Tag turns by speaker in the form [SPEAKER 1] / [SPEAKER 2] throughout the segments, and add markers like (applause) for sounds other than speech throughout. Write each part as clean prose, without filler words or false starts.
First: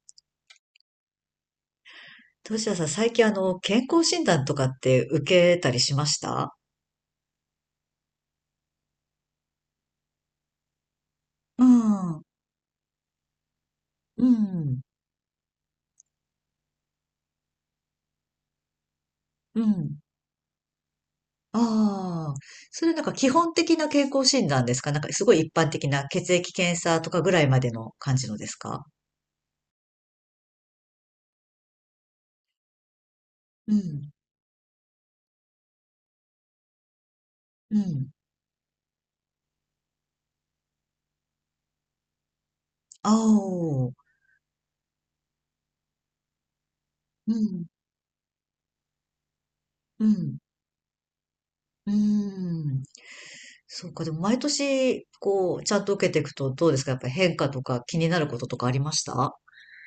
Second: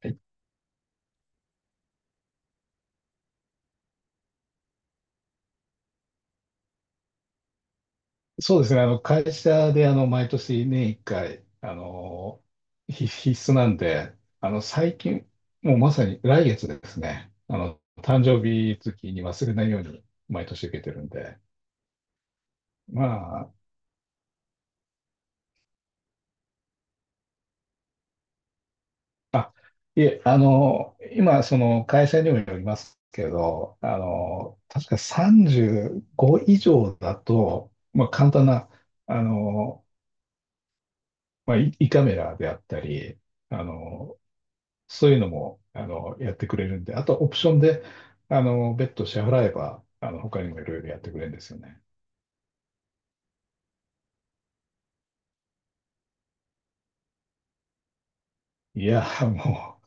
[SPEAKER 1] はい。
[SPEAKER 2] どうしよさん、最近健康診断とかって受けたりしました？
[SPEAKER 1] そうですね。会社で、毎年年1回、
[SPEAKER 2] うん、う
[SPEAKER 1] 必須なんで、
[SPEAKER 2] ん、
[SPEAKER 1] 最近、もうまさに来月ですね。誕生日月に忘れ
[SPEAKER 2] う
[SPEAKER 1] ないよう
[SPEAKER 2] ん。
[SPEAKER 1] に毎年受けてるんで。
[SPEAKER 2] ああ、それなん
[SPEAKER 1] ま
[SPEAKER 2] か基
[SPEAKER 1] あ、
[SPEAKER 2] 本的な健康診断ですか？なんかすごい一般的な血液検査とかぐらいまでの感じのですか？
[SPEAKER 1] あ、いえ、今、その、会社にもよりますけ
[SPEAKER 2] う
[SPEAKER 1] ど、
[SPEAKER 2] ん、
[SPEAKER 1] 確か35以上だと、
[SPEAKER 2] う
[SPEAKER 1] まあ、
[SPEAKER 2] ん。
[SPEAKER 1] 簡単な、あの、まあ、胃カメラであった
[SPEAKER 2] あ
[SPEAKER 1] り、
[SPEAKER 2] あ
[SPEAKER 1] あ
[SPEAKER 2] う
[SPEAKER 1] の、そういうのも、やってくれるんで、あとオプション
[SPEAKER 2] ん、
[SPEAKER 1] で、別途支払えば、
[SPEAKER 2] うん、
[SPEAKER 1] 他にもいろいろやってくれるんですよね。
[SPEAKER 2] うん。そうか、でも毎年、こう、ちゃんと受けていくとどうですか？やっぱり変化とか気になることとかあり
[SPEAKER 1] い
[SPEAKER 2] ま
[SPEAKER 1] や、
[SPEAKER 2] した？
[SPEAKER 1] も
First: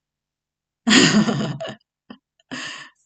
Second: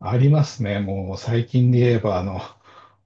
[SPEAKER 1] う、ありますね。もう、
[SPEAKER 2] (laughs) あ
[SPEAKER 1] 最近で言えば、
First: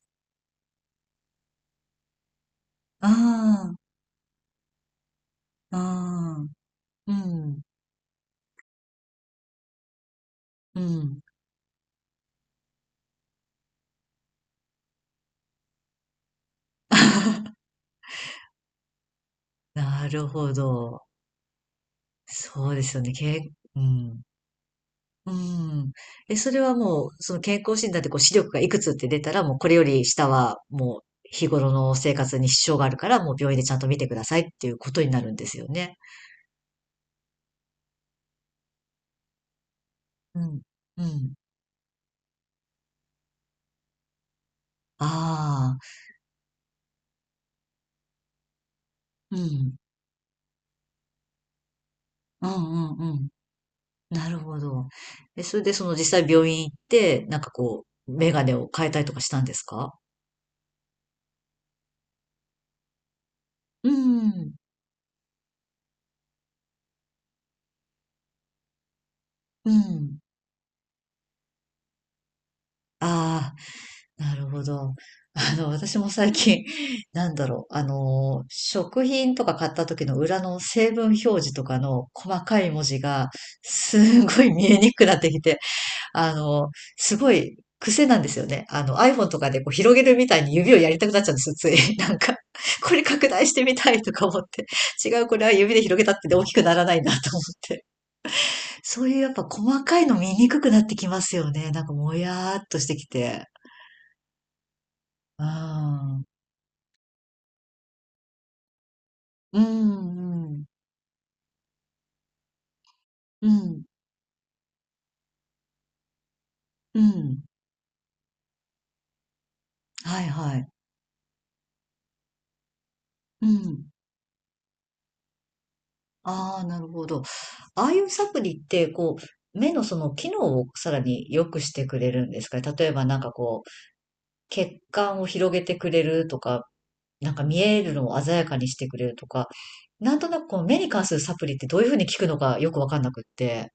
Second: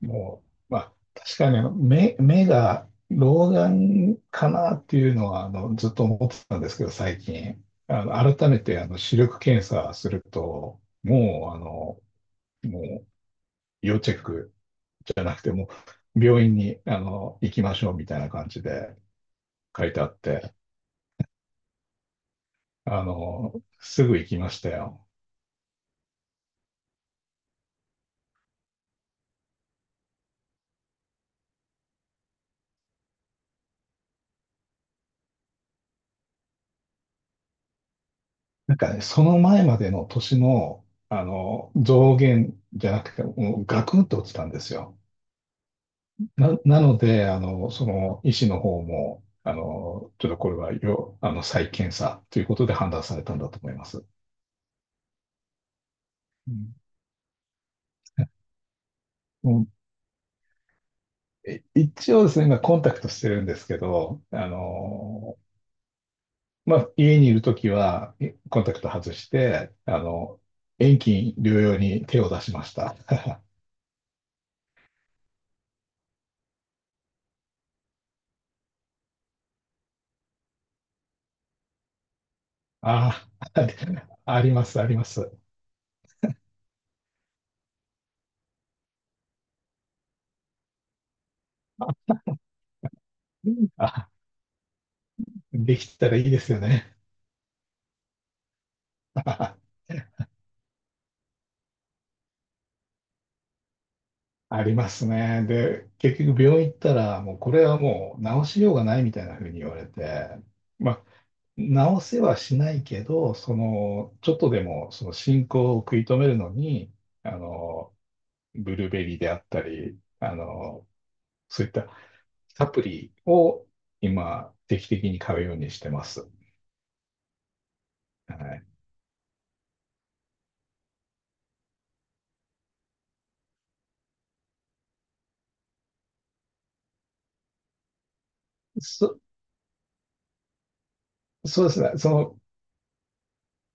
[SPEAKER 1] もう、まあ、確かに目が老
[SPEAKER 2] あ、
[SPEAKER 1] 眼かなっていうのは、
[SPEAKER 2] あ
[SPEAKER 1] ずっと思って
[SPEAKER 2] あ、
[SPEAKER 1] たんですけど、
[SPEAKER 2] う
[SPEAKER 1] 最
[SPEAKER 2] ん、
[SPEAKER 1] 近。改めて、視力検査する
[SPEAKER 2] う
[SPEAKER 1] と、
[SPEAKER 2] ん。
[SPEAKER 1] もう、要チェックじゃなくて、もう、病院に、行き
[SPEAKER 2] (laughs)
[SPEAKER 1] ましょうみたいな感じで、書いてあ
[SPEAKER 2] な
[SPEAKER 1] っ
[SPEAKER 2] るほ
[SPEAKER 1] て、
[SPEAKER 2] ど。そうですよ
[SPEAKER 1] あ
[SPEAKER 2] ね。け、
[SPEAKER 1] の、
[SPEAKER 2] う
[SPEAKER 1] すぐ
[SPEAKER 2] ん。
[SPEAKER 1] 行きましたよ。
[SPEAKER 2] うん。え、それはもう、その健康診断でこう視力がいくつって出たら、もうこれより下はもう日頃の生活に支障があるから、もう病院でちゃんと見てくださいっていうことになるんですよね。
[SPEAKER 1] なんかね、その前までの年
[SPEAKER 2] うん。
[SPEAKER 1] の、
[SPEAKER 2] うん。
[SPEAKER 1] 増減じゃなくて、もうガクンと落ちたんですよ。
[SPEAKER 2] ああ。
[SPEAKER 1] なので、その医師の方も、
[SPEAKER 2] うん。
[SPEAKER 1] ちょっとこれはよ、あの、再検査とい
[SPEAKER 2] う
[SPEAKER 1] うことで判
[SPEAKER 2] んう
[SPEAKER 1] 断
[SPEAKER 2] んう
[SPEAKER 1] され
[SPEAKER 2] ん。
[SPEAKER 1] たんだと思います。
[SPEAKER 2] なるほど。え、それでその実際病
[SPEAKER 1] う
[SPEAKER 2] 院行
[SPEAKER 1] ん
[SPEAKER 2] って、なんかこう、メガネを変えたりとかしたん
[SPEAKER 1] も
[SPEAKER 2] です
[SPEAKER 1] う
[SPEAKER 2] か？
[SPEAKER 1] え一応ですね、今コンタクトしてるんですけ
[SPEAKER 2] う
[SPEAKER 1] ど、
[SPEAKER 2] ん。
[SPEAKER 1] まあ、家にいるときは、コンタクト外し
[SPEAKER 2] う
[SPEAKER 1] て、
[SPEAKER 2] ん。
[SPEAKER 1] 遠近療養に手を出しました。(laughs)
[SPEAKER 2] ああ。なるほど。(laughs) 私も最近、(laughs) なんだろう、食品とか買った時の裏の成分表示とかの細かい文字
[SPEAKER 1] あ
[SPEAKER 2] が、
[SPEAKER 1] あ、(laughs)
[SPEAKER 2] す
[SPEAKER 1] あ
[SPEAKER 2] ご
[SPEAKER 1] り
[SPEAKER 2] い
[SPEAKER 1] ま
[SPEAKER 2] 見え
[SPEAKER 1] す、あ
[SPEAKER 2] に
[SPEAKER 1] り
[SPEAKER 2] く
[SPEAKER 1] ま
[SPEAKER 2] くなって
[SPEAKER 1] す。
[SPEAKER 2] きて、あの、すごい癖なんですよね。iPhone とかでこう広げるみたいに指をやりたくなっちゃうんですよ、つい。(laughs) なんか、これ拡大してみたい
[SPEAKER 1] あ、
[SPEAKER 2] とか思って。違う、これは指
[SPEAKER 1] で
[SPEAKER 2] で
[SPEAKER 1] き
[SPEAKER 2] 広げ
[SPEAKER 1] た
[SPEAKER 2] たっ
[SPEAKER 1] らいい
[SPEAKER 2] て
[SPEAKER 1] で
[SPEAKER 2] 大
[SPEAKER 1] す
[SPEAKER 2] き
[SPEAKER 1] よ
[SPEAKER 2] くなら
[SPEAKER 1] ね。
[SPEAKER 2] ないなと思って。そういうやっぱ細かいの見
[SPEAKER 1] (laughs)
[SPEAKER 2] にくくなってきますよね。なんかもやーっとしてきて。
[SPEAKER 1] あります
[SPEAKER 2] う
[SPEAKER 1] ね。で、
[SPEAKER 2] ん。
[SPEAKER 1] 結局病院行ったら、もうこれはもう治しようがないみたいな風に
[SPEAKER 2] う
[SPEAKER 1] 言われて、
[SPEAKER 2] ん、うん、
[SPEAKER 1] まあ、治せはしないけど、
[SPEAKER 2] う
[SPEAKER 1] そ
[SPEAKER 2] ん、
[SPEAKER 1] の、ちょっとでもその進行を食い止めるのに、
[SPEAKER 2] う
[SPEAKER 1] あ
[SPEAKER 2] ん。
[SPEAKER 1] の、ブルーベリーであったり、
[SPEAKER 2] はいはい。
[SPEAKER 1] そういったサプリ
[SPEAKER 2] う
[SPEAKER 1] を
[SPEAKER 2] ん。
[SPEAKER 1] 今、定期的に買うようにしてます。
[SPEAKER 2] ああ、なるほど。ああいうサ
[SPEAKER 1] は
[SPEAKER 2] プリ
[SPEAKER 1] い。
[SPEAKER 2] って、こう、目のその機能をさらに良くしてくれるんですかね。例えばなんかこう、血管を広げてくれるとか、なんか見えるのを鮮やかにしてくれる
[SPEAKER 1] そ、
[SPEAKER 2] とか、なんとなくこの目に関するサプリっ
[SPEAKER 1] そ
[SPEAKER 2] て
[SPEAKER 1] うで
[SPEAKER 2] ど
[SPEAKER 1] す
[SPEAKER 2] ういうふう
[SPEAKER 1] ね。
[SPEAKER 2] に効くのかよくわかんなくって。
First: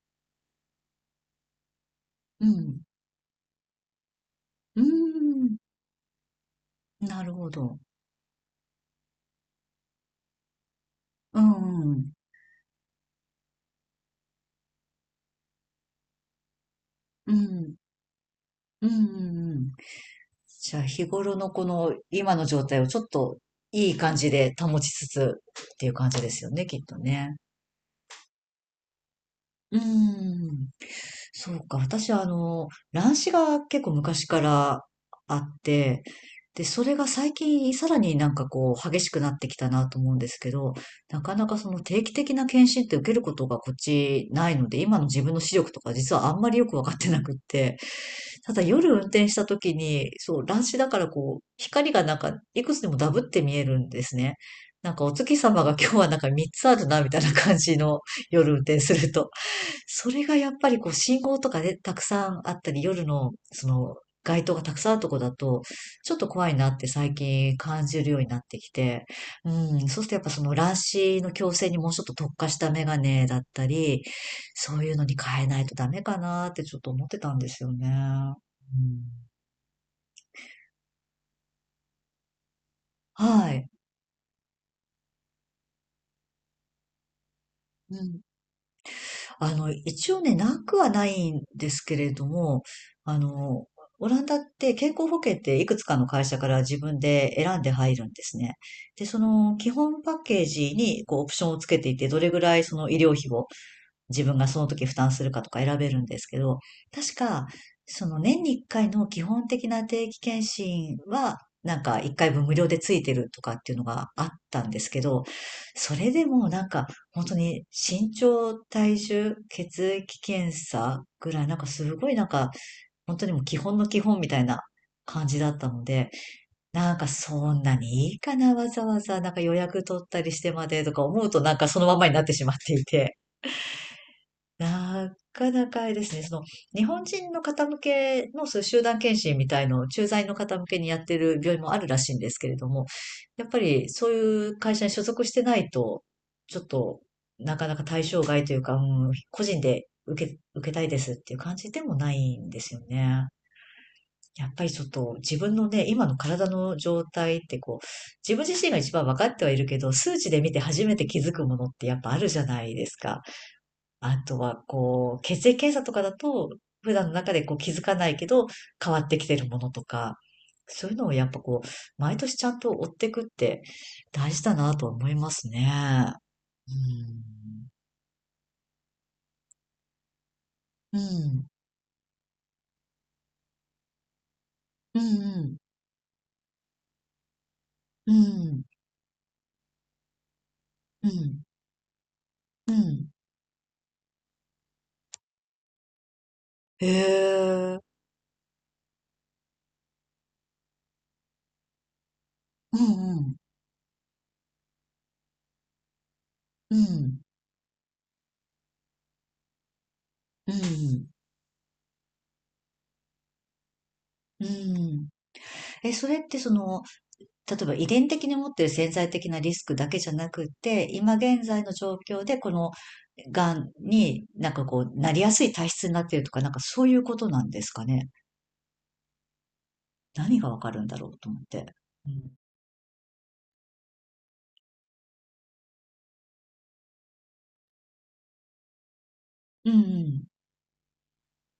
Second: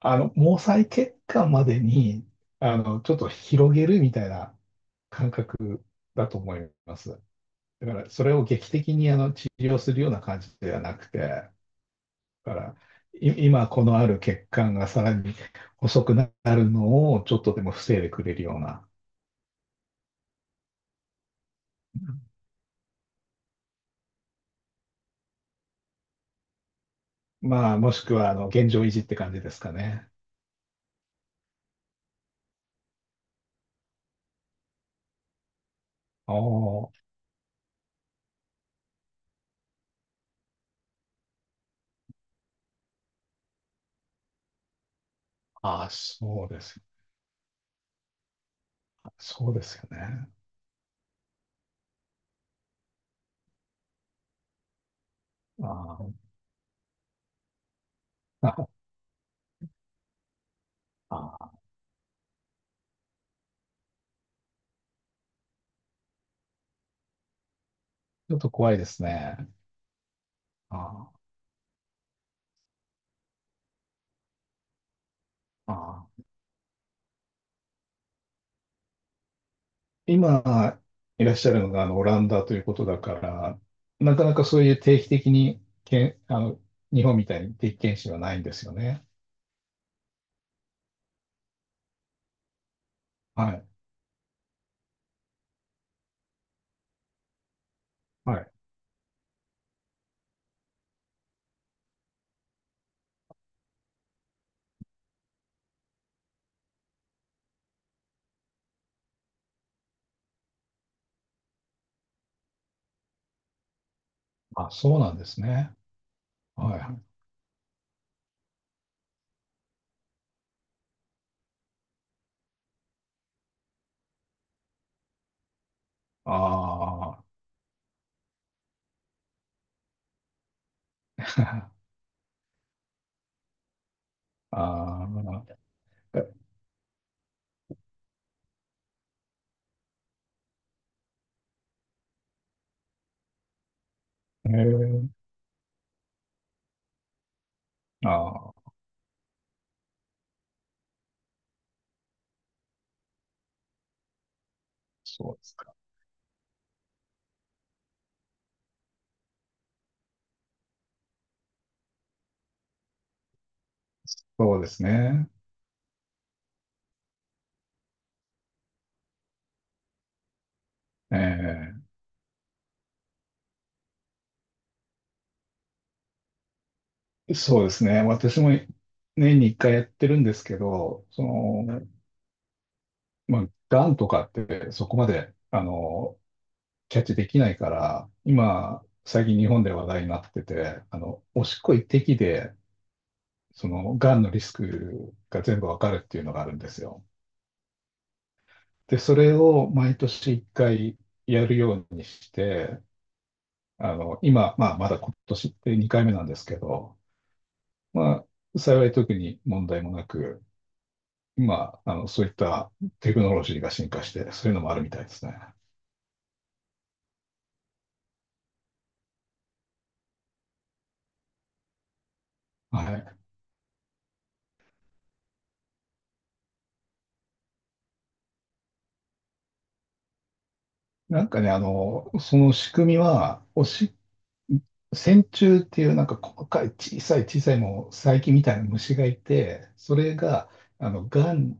[SPEAKER 1] 毛細血管までに、
[SPEAKER 2] うん。
[SPEAKER 1] ちょっと広げるみたいな
[SPEAKER 2] うー
[SPEAKER 1] 感
[SPEAKER 2] ん。
[SPEAKER 1] 覚だと思います。
[SPEAKER 2] なるほど。
[SPEAKER 1] だから、それを劇的に治療するような感じではなくて、
[SPEAKER 2] う
[SPEAKER 1] だ
[SPEAKER 2] ん、うん。
[SPEAKER 1] から、今このある血管がさらに細くなるのを
[SPEAKER 2] う
[SPEAKER 1] ちょっとでも
[SPEAKER 2] ん、
[SPEAKER 1] 防いでくれるような、
[SPEAKER 2] うん、うん。うんじゃあ日頃のこの今の状態をちょっといい感じで保ちつつっていう感じですよね、きっとね。
[SPEAKER 1] まあ、もしくは現状維持って感じですか
[SPEAKER 2] うー
[SPEAKER 1] ね。
[SPEAKER 2] ん。そうか。私は、乱視が結構昔からあって、
[SPEAKER 1] お
[SPEAKER 2] で、そ
[SPEAKER 1] ー。
[SPEAKER 2] れが最近さらになんかこう激しくなってきたなと思うんですけど、なかなかその定期的な検診って受けることがこっちないので、今の自分の視力と
[SPEAKER 1] あー、
[SPEAKER 2] か実はあん
[SPEAKER 1] そう
[SPEAKER 2] まり
[SPEAKER 1] で
[SPEAKER 2] よく
[SPEAKER 1] す。
[SPEAKER 2] わかってなくって、ただ夜運転した
[SPEAKER 1] そうで
[SPEAKER 2] 時
[SPEAKER 1] すよ
[SPEAKER 2] に、
[SPEAKER 1] ね。
[SPEAKER 2] そう、乱視だからこう、光がなんかいくつでもダブって見えるんですね。なんかお月様
[SPEAKER 1] あ
[SPEAKER 2] が今日は
[SPEAKER 1] ー。
[SPEAKER 2] なんか3つあるなみたいな感じの夜運転すると。それがやっぱりこう信
[SPEAKER 1] あ
[SPEAKER 2] 号と
[SPEAKER 1] (laughs)
[SPEAKER 2] かでたくさんあったり、夜のその街灯がたくさんあるとこだと、ちょっと怖いなって最近感じるように
[SPEAKER 1] ちょ
[SPEAKER 2] な
[SPEAKER 1] っ
[SPEAKER 2] っ
[SPEAKER 1] と
[SPEAKER 2] てき
[SPEAKER 1] 怖いです
[SPEAKER 2] て、
[SPEAKER 1] ね。
[SPEAKER 2] うん、そうするとやっぱその乱
[SPEAKER 1] あー、
[SPEAKER 2] 視の矯正にもうちょっと特化したメガネだったり、そういうのに変えない
[SPEAKER 1] あ
[SPEAKER 2] とダメか
[SPEAKER 1] ー。
[SPEAKER 2] なってちょっと思ってたんですよね。うん、
[SPEAKER 1] 今いらっしゃるのがあのオランダということだか
[SPEAKER 2] は
[SPEAKER 1] ら、
[SPEAKER 2] い。
[SPEAKER 1] なかなかそういう定期的にけん、あの、日本みたいに定期
[SPEAKER 2] う
[SPEAKER 1] 検診は
[SPEAKER 2] ん。
[SPEAKER 1] ないんですよね。
[SPEAKER 2] 一応ね、なくはないんですけれども、あ
[SPEAKER 1] は
[SPEAKER 2] の、
[SPEAKER 1] い。
[SPEAKER 2] オランダって健康保険っていくつかの会社から自分で選んで入るんです
[SPEAKER 1] はい。
[SPEAKER 2] ね。で、その基本パッケージにこうオプションをつけていて、どれぐらいその医療費を自分がその時負担するかとか選べるんですけど、確か、その年に1回の基本的な定期検診は、なんか1回分無料でついてるとかっていうのがあったん
[SPEAKER 1] あ、
[SPEAKER 2] です
[SPEAKER 1] そう
[SPEAKER 2] け
[SPEAKER 1] なん
[SPEAKER 2] ど、
[SPEAKER 1] ですね。
[SPEAKER 2] それでもなん
[SPEAKER 1] はい
[SPEAKER 2] か
[SPEAKER 1] はい。
[SPEAKER 2] 本当に身長、体重、血液検査ぐらいなんかすごいなんか本当にもう基本の基本みたいな感じだったので、
[SPEAKER 1] あ
[SPEAKER 2] なんか
[SPEAKER 1] あ。
[SPEAKER 2] そんなにいいかな、わざわざなんか予約取ったりしてまでとか思うとなんかその
[SPEAKER 1] (laughs)
[SPEAKER 2] ままになってしまっていて。
[SPEAKER 1] あ
[SPEAKER 2] なかなかあれです
[SPEAKER 1] あ。
[SPEAKER 2] ね、
[SPEAKER 1] え
[SPEAKER 2] その、日本人の方向けのそういう集団検診みたいのを駐在の方向けにやってる病院もあるらしいんですけれども、やっぱりそういう会社に所
[SPEAKER 1] ー、
[SPEAKER 2] 属してないと、ちょっとなかなか対象外と
[SPEAKER 1] あ
[SPEAKER 2] いう
[SPEAKER 1] あ、
[SPEAKER 2] か、うん、個人で受け、受けたいですっていう感じでもないんですよね。やっぱりちょっと
[SPEAKER 1] そ
[SPEAKER 2] 自
[SPEAKER 1] うで
[SPEAKER 2] 分
[SPEAKER 1] す
[SPEAKER 2] の
[SPEAKER 1] か。
[SPEAKER 2] ね、今の体の状態ってこう、自分自身が一番分かってはいるけど、数値で見て初めて気づくものってやっぱあるじゃないですか。あと
[SPEAKER 1] そう
[SPEAKER 2] は、
[SPEAKER 1] です
[SPEAKER 2] こう、
[SPEAKER 1] ね。
[SPEAKER 2] 血液検査とかだと、普段の中でこう気づかないけど、変わってきてるものとか、そういうのをやっぱこう、
[SPEAKER 1] え
[SPEAKER 2] 毎年ちゃんと追っていくって大事だなとは思いますね。う
[SPEAKER 1] え、そう
[SPEAKER 2] ん。
[SPEAKER 1] ですね。私も年に一回やってるんですけ
[SPEAKER 2] う
[SPEAKER 1] ど、そ
[SPEAKER 2] ん。
[SPEAKER 1] の、まあ、がんとかってそこ
[SPEAKER 2] う
[SPEAKER 1] まで、
[SPEAKER 2] ん。
[SPEAKER 1] キャッチできないから、
[SPEAKER 2] うん。うん。
[SPEAKER 1] 今、最近日本で話題になってて、
[SPEAKER 2] うん。
[SPEAKER 1] おしっこ一滴で、
[SPEAKER 2] うん
[SPEAKER 1] その、がんのリスクが全部わかるっていうのがあるんです
[SPEAKER 2] へ
[SPEAKER 1] よ。
[SPEAKER 2] え。
[SPEAKER 1] で、それを毎年一回やるようにし
[SPEAKER 2] う
[SPEAKER 1] て、
[SPEAKER 2] ん。
[SPEAKER 1] 今、まあ、まだ今年で2回目なんですけ
[SPEAKER 2] う
[SPEAKER 1] ど、
[SPEAKER 2] ん。
[SPEAKER 1] まあ、幸い特に問題もなく、
[SPEAKER 2] うん。
[SPEAKER 1] 今、そういったテクノロジーが進化して、
[SPEAKER 2] う
[SPEAKER 1] そういうのもあ
[SPEAKER 2] ん。
[SPEAKER 1] る
[SPEAKER 2] う
[SPEAKER 1] みたい
[SPEAKER 2] ん。
[SPEAKER 1] ですね。
[SPEAKER 2] え、それってその、例えば遺伝的に持っている潜在的なリスクだけじゃなくって、今現在の状況でこの
[SPEAKER 1] はい。
[SPEAKER 2] 癌になんかこう、なりやすい体質になっているとか、なんかそういうことなんですかね。何がわかるんだろう
[SPEAKER 1] な
[SPEAKER 2] と
[SPEAKER 1] ん
[SPEAKER 2] 思
[SPEAKER 1] か
[SPEAKER 2] っ
[SPEAKER 1] ね、
[SPEAKER 2] て。うん。
[SPEAKER 1] その仕組みは、おしっ線虫っていうなんか細かい小さい小さいもう細菌みたいな虫がいて、
[SPEAKER 2] う
[SPEAKER 1] それ
[SPEAKER 2] ん
[SPEAKER 1] が、がん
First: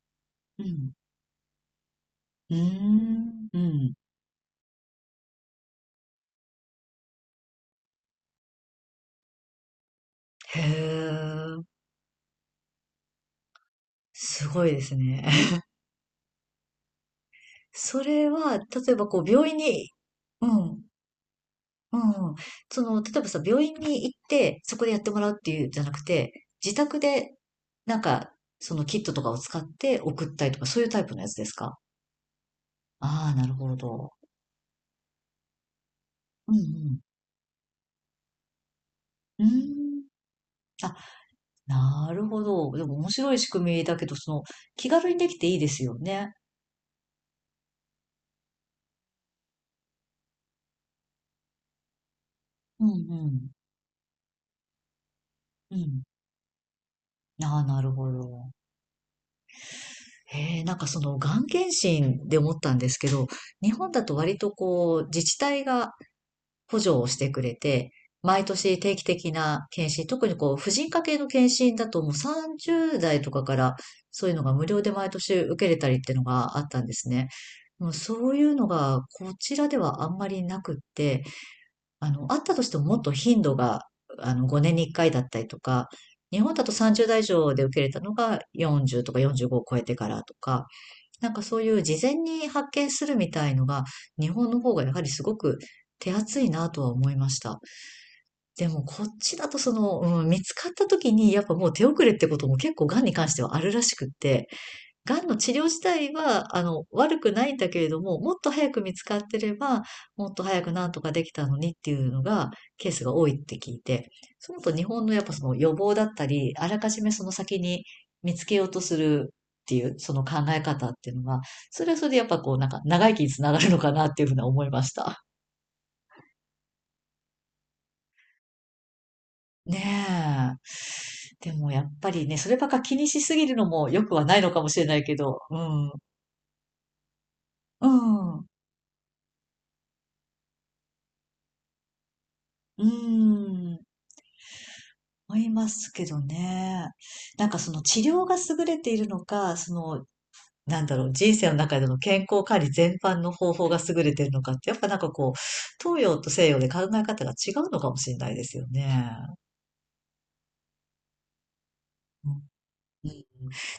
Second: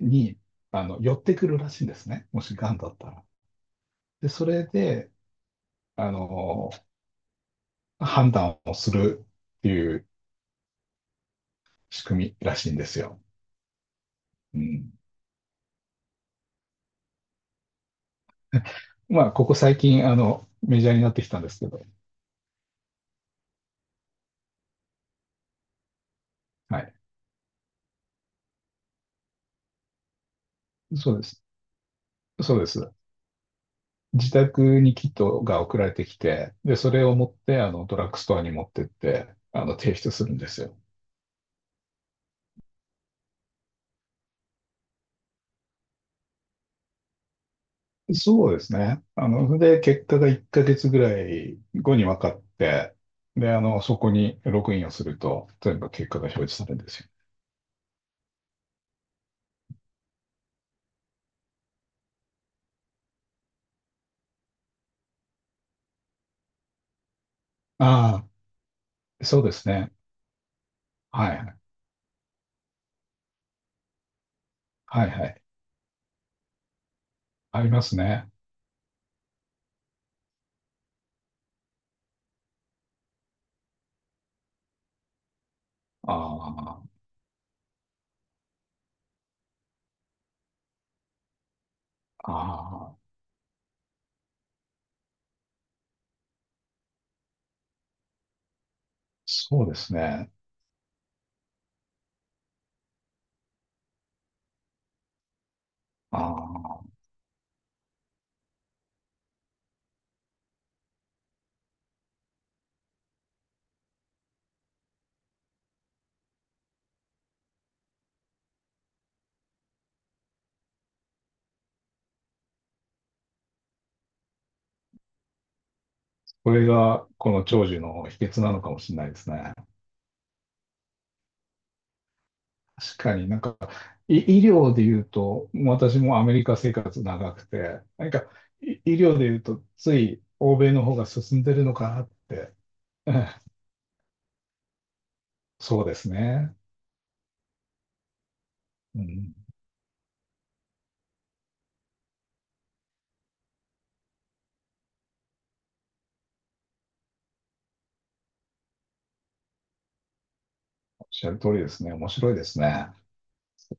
[SPEAKER 1] に、
[SPEAKER 2] うん。うん。
[SPEAKER 1] 寄ってくるらしいんですね。も
[SPEAKER 2] ー
[SPEAKER 1] しがんだったら。
[SPEAKER 2] ん。うん。
[SPEAKER 1] で、それで、あの、判断をするっていう
[SPEAKER 2] へえ。
[SPEAKER 1] 仕組みらしいんですよ。
[SPEAKER 2] す
[SPEAKER 1] う
[SPEAKER 2] ごいで
[SPEAKER 1] ん。
[SPEAKER 2] すね。(laughs) それは、例えばこ
[SPEAKER 1] ま
[SPEAKER 2] う、
[SPEAKER 1] あ、こ
[SPEAKER 2] 病
[SPEAKER 1] こ
[SPEAKER 2] 院
[SPEAKER 1] 最
[SPEAKER 2] に、
[SPEAKER 1] 近、
[SPEAKER 2] う
[SPEAKER 1] メ
[SPEAKER 2] ん。
[SPEAKER 1] ジャーになってきたんですけど、
[SPEAKER 2] うん。その、例えばさ、病院に行って、そこでやってもらうっていうんじゃなくて、自
[SPEAKER 1] はい。
[SPEAKER 2] 宅で、なんか、そのキットとかを使って送ったりとか、そういうタイ
[SPEAKER 1] そ
[SPEAKER 2] プ
[SPEAKER 1] う
[SPEAKER 2] の
[SPEAKER 1] で
[SPEAKER 2] やつ
[SPEAKER 1] す。
[SPEAKER 2] ですか？
[SPEAKER 1] そうです。
[SPEAKER 2] ああー、なるほど。
[SPEAKER 1] 自宅にキットが送られてき
[SPEAKER 2] う
[SPEAKER 1] て、で、そ
[SPEAKER 2] ん
[SPEAKER 1] れを持って、ドラッグストアに持ってって、
[SPEAKER 2] うん。うー
[SPEAKER 1] 提出するんですよ。
[SPEAKER 2] ん。あ、なるほど。でも面白い仕組みだけど、その、気軽にできていいですよね。
[SPEAKER 1] そうですね。それで、結果が1ヶ月ぐらい後に分かっ
[SPEAKER 2] うんう
[SPEAKER 1] て、
[SPEAKER 2] ん。
[SPEAKER 1] で、そこにログインをすると、
[SPEAKER 2] う
[SPEAKER 1] 全部
[SPEAKER 2] ん。
[SPEAKER 1] 結果が表示されるんですよ。
[SPEAKER 2] ああ、なるほど。へえ、なんかその、がん検診で思ったんですけど、日本だと割とこう、自治体が補助をしてくれて、
[SPEAKER 1] あ
[SPEAKER 2] 毎年定期
[SPEAKER 1] あ、
[SPEAKER 2] 的
[SPEAKER 1] そうで
[SPEAKER 2] な
[SPEAKER 1] すね。
[SPEAKER 2] 検診、特にこう、婦人科系の
[SPEAKER 1] はいは
[SPEAKER 2] 検
[SPEAKER 1] い。
[SPEAKER 2] 診だともう30代とかからそういうのが無料で
[SPEAKER 1] は
[SPEAKER 2] 毎
[SPEAKER 1] いは
[SPEAKER 2] 年
[SPEAKER 1] い。
[SPEAKER 2] 受けれたりっていうのがあったんですね。
[SPEAKER 1] ありま
[SPEAKER 2] もう
[SPEAKER 1] す
[SPEAKER 2] そ
[SPEAKER 1] ね。
[SPEAKER 2] ういうのがこちらではあんまりなくって、あったとしてももっと頻度が、5年に1回だったりとか、日本だと
[SPEAKER 1] あ
[SPEAKER 2] 30代以上で受けれたのが40とか45を超えてからとか、なんかそういう事前
[SPEAKER 1] あ、
[SPEAKER 2] に発見
[SPEAKER 1] ああ、
[SPEAKER 2] するみたいのが、日本の方がやはりすごく手厚いなとは思いました。でもこっちだと
[SPEAKER 1] そう
[SPEAKER 2] そ
[SPEAKER 1] です
[SPEAKER 2] の、うん、
[SPEAKER 1] ね。
[SPEAKER 2] 見つかった時にやっぱもう手遅れってことも結構がんに関してはあるらしくって、癌の治療自体
[SPEAKER 1] あ
[SPEAKER 2] は、
[SPEAKER 1] あ、
[SPEAKER 2] 悪くないんだけれども、もっと早く見つかってれば、もっと早くなんとかできたのにっていうのが、ケースが多いって聞いて、そう思うと日本のやっぱその予防だったり、あらかじめその先に見つけようとするっていう、その考え方っていうのが、それはそれでやっぱこう、なんか長生きにつながるのかなっていうふうには思いました。
[SPEAKER 1] これがこの長寿の秘訣なのかもしれないですね。
[SPEAKER 2] ねえ。でもやっぱりね、そればっか気
[SPEAKER 1] 確
[SPEAKER 2] に
[SPEAKER 1] か
[SPEAKER 2] し
[SPEAKER 1] に
[SPEAKER 2] す
[SPEAKER 1] なん
[SPEAKER 2] ぎる
[SPEAKER 1] か、
[SPEAKER 2] のも良くはない
[SPEAKER 1] 医
[SPEAKER 2] のかも
[SPEAKER 1] 療
[SPEAKER 2] し
[SPEAKER 1] で
[SPEAKER 2] れな
[SPEAKER 1] 言
[SPEAKER 2] い
[SPEAKER 1] う
[SPEAKER 2] けど、
[SPEAKER 1] と、
[SPEAKER 2] うん。
[SPEAKER 1] 私もアメリカ生活長くて、
[SPEAKER 2] う
[SPEAKER 1] なんか、
[SPEAKER 2] ん。う
[SPEAKER 1] 医療で言うと、つい欧米の方が進んでるのかなって、
[SPEAKER 2] ー
[SPEAKER 1] (laughs) ええ、
[SPEAKER 2] ん。思いま
[SPEAKER 1] そう
[SPEAKER 2] す
[SPEAKER 1] で
[SPEAKER 2] け
[SPEAKER 1] す
[SPEAKER 2] ど
[SPEAKER 1] ね。
[SPEAKER 2] ね。なんかその治療が優れてい
[SPEAKER 1] う
[SPEAKER 2] るの
[SPEAKER 1] ん、
[SPEAKER 2] か、その、なんだろう、人生の中での健康管理全般の方法が優れているのかって、やっぱなんかこう、東洋と西洋で考え方が違うのかもしれないですよね。
[SPEAKER 1] おっしゃる通りですね。面
[SPEAKER 2] うん、
[SPEAKER 1] 白いですね。
[SPEAKER 2] うん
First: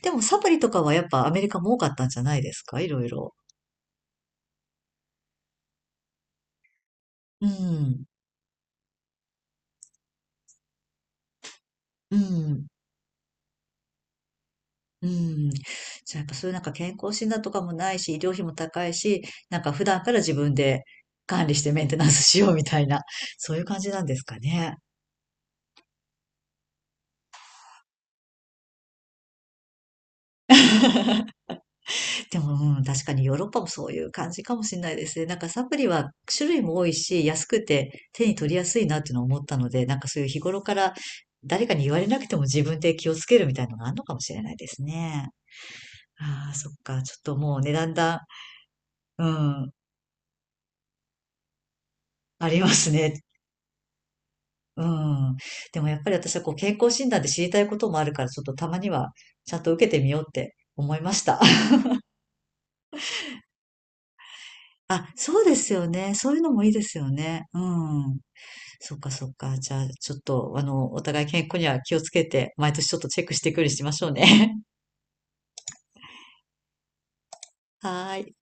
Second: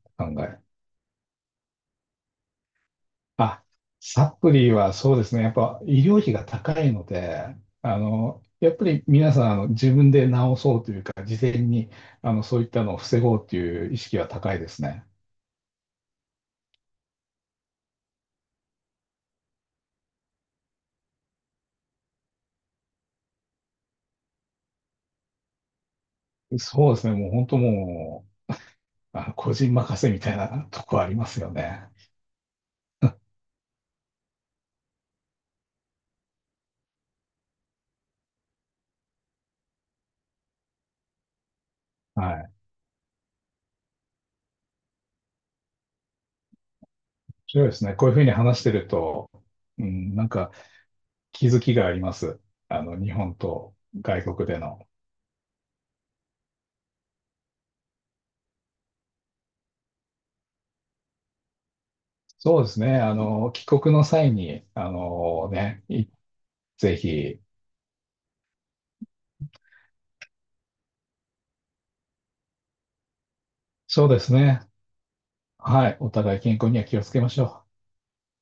[SPEAKER 2] でも
[SPEAKER 1] 考
[SPEAKER 2] サプリ
[SPEAKER 1] え。
[SPEAKER 2] とかはやっぱアメリカも多かったんじゃないですか？いろいろ。
[SPEAKER 1] あ、サプリはそうですね。やっぱ医療費が高いの
[SPEAKER 2] う
[SPEAKER 1] で、
[SPEAKER 2] ん。
[SPEAKER 1] やっぱり皆さん、自分で治そうというか、事前に、
[SPEAKER 2] う
[SPEAKER 1] そうい
[SPEAKER 2] ん。
[SPEAKER 1] ったのを防ごうという意識は高いですね。
[SPEAKER 2] うん。じゃあやっぱそういうなんか健康診断とかもないし、医療費も高いし、なんか普段から自分で管理してメンテナンスしようみたいな、そういう感じなんですかね。
[SPEAKER 1] そうですね。もう本当もう、個人任せみたいなとこありますよね。
[SPEAKER 2] でも、うん、確かにヨーロッパもそういう感じかもしれないですね。なんかサプリは種類も多いし、安くて手に取りやすいなっていうのを思ったので、なんかそういう日頃から誰かに言われな
[SPEAKER 1] は
[SPEAKER 2] くて
[SPEAKER 1] い。
[SPEAKER 2] も
[SPEAKER 1] 面
[SPEAKER 2] 自分で気をつけるみたいなのがあるのかもしれないですね。ああ、そっか。ちょっともう
[SPEAKER 1] 白い
[SPEAKER 2] ね、
[SPEAKER 1] で
[SPEAKER 2] だ
[SPEAKER 1] す
[SPEAKER 2] ん
[SPEAKER 1] ね。こういうふう
[SPEAKER 2] だ
[SPEAKER 1] に話してる
[SPEAKER 2] ん、う
[SPEAKER 1] と、
[SPEAKER 2] ん、
[SPEAKER 1] うん、なんか気づきがあります。
[SPEAKER 2] あります
[SPEAKER 1] 日
[SPEAKER 2] ね。
[SPEAKER 1] 本と外国で
[SPEAKER 2] う
[SPEAKER 1] の。
[SPEAKER 2] ん。でもやっぱり私はこう健康診断で知りたいこともあるから、ちょっとたまにはちゃんと受けてみようって思いました。(laughs)
[SPEAKER 1] そうですね。帰国の際に、
[SPEAKER 2] あ、そうですよね。そういうのもいいで
[SPEAKER 1] ぜ
[SPEAKER 2] すよ
[SPEAKER 1] ひ、
[SPEAKER 2] ね。うん。そっかそっか。じゃあ、ちょっと、お互い健康には気をつけて、毎年ちょっとチェックしていくようにしまし
[SPEAKER 1] そ
[SPEAKER 2] ょ
[SPEAKER 1] う
[SPEAKER 2] う
[SPEAKER 1] です
[SPEAKER 2] ね。
[SPEAKER 1] ね。はい。お互い健康には気をつけましょう。
[SPEAKER 2] (laughs) はーい。